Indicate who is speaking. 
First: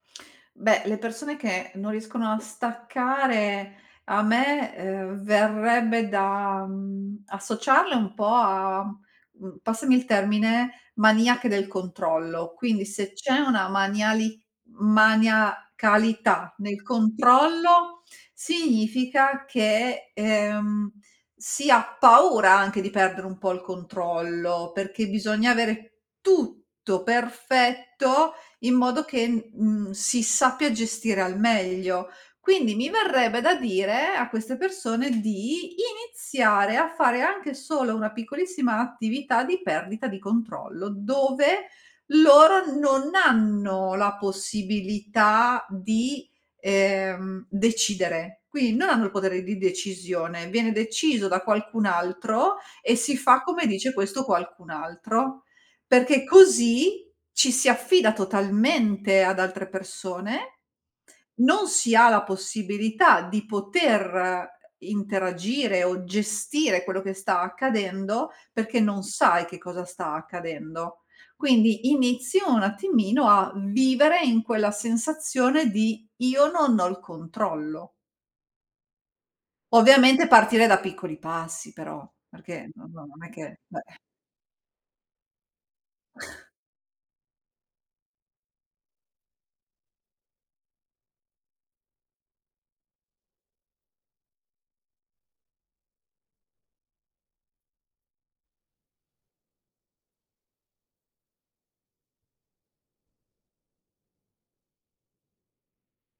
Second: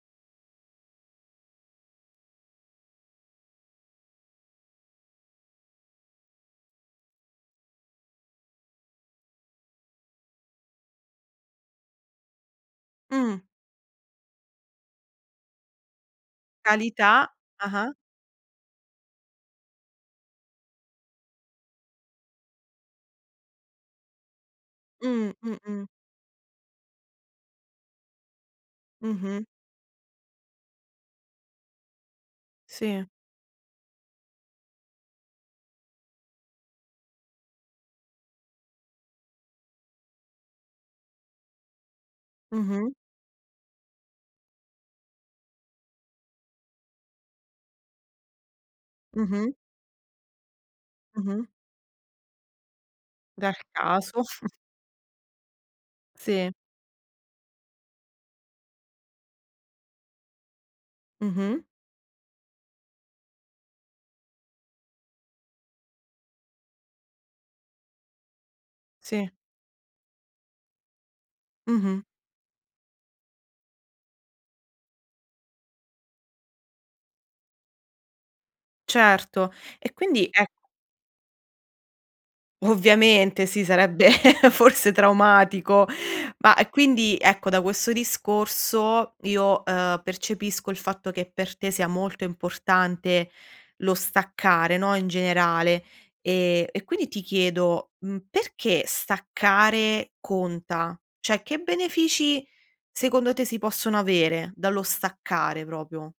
Speaker 1: Beh, le persone che non riescono a staccare a me, uhm, verrebbe da, mhmm, associarle un po' a, uhm, passami il termine, "maniache del controllo". Quindi se c'è
Speaker 2: Mh.
Speaker 1: una maniali maniacalità nel
Speaker 2: Calità? Ah-ah.
Speaker 1: controllo significa che, ehm, si ha paura anche di perdere un po' il controllo, perché
Speaker 2: Mh-mh,
Speaker 1: bisogna
Speaker 2: mh.
Speaker 1: avere tutto perfetto in modo che n
Speaker 2: Mh-mh.
Speaker 1: mhmm, si sappia gestire al meglio. Quindi mi
Speaker 2: Sì.
Speaker 1: verrebbe da dire a queste persone di iniziare a fare anche solo una piccolissima attività di perdita di controllo, dove loro
Speaker 2: Mh-mh.
Speaker 1: non hanno la possibilità di, ehm, decidere. Quindi non hanno il potere
Speaker 2: Mh-mh.
Speaker 1: di decisione, viene deciso da
Speaker 2: Mh-mh.
Speaker 1: qualcun altro e si fa
Speaker 2: Dal
Speaker 1: come dice questo
Speaker 2: caso.
Speaker 1: qualcun altro. Perché
Speaker 2: Sì.
Speaker 1: così ci si affida totalmente ad altre persone,
Speaker 2: Mh-mh.
Speaker 1: non si ha la possibilità di poter interagire o gestire quello che sta accadendo perché non
Speaker 2: Sì.
Speaker 1: sai che cosa sta accadendo. Quindi
Speaker 2: Mh-mh.
Speaker 1: inizio un attimino a vivere in quella sensazione di: io non ho il controllo.
Speaker 2: Certo e
Speaker 1: Ovviamente
Speaker 2: quindi è
Speaker 1: partire da piccoli passi però, perché non non è
Speaker 2: Ovviamente
Speaker 1: che,
Speaker 2: sì,
Speaker 1: beh
Speaker 2: sarebbe forse traumatico, ma quindi ecco, da questo discorso io, uhm, percepisco il fatto che per te sia molto importante lo staccare, no, in generale. Ehm, e quindi ti chiedo, mhmm, perché staccare conta? Cioè, che benefici secondo te si possono avere dallo staccare proprio?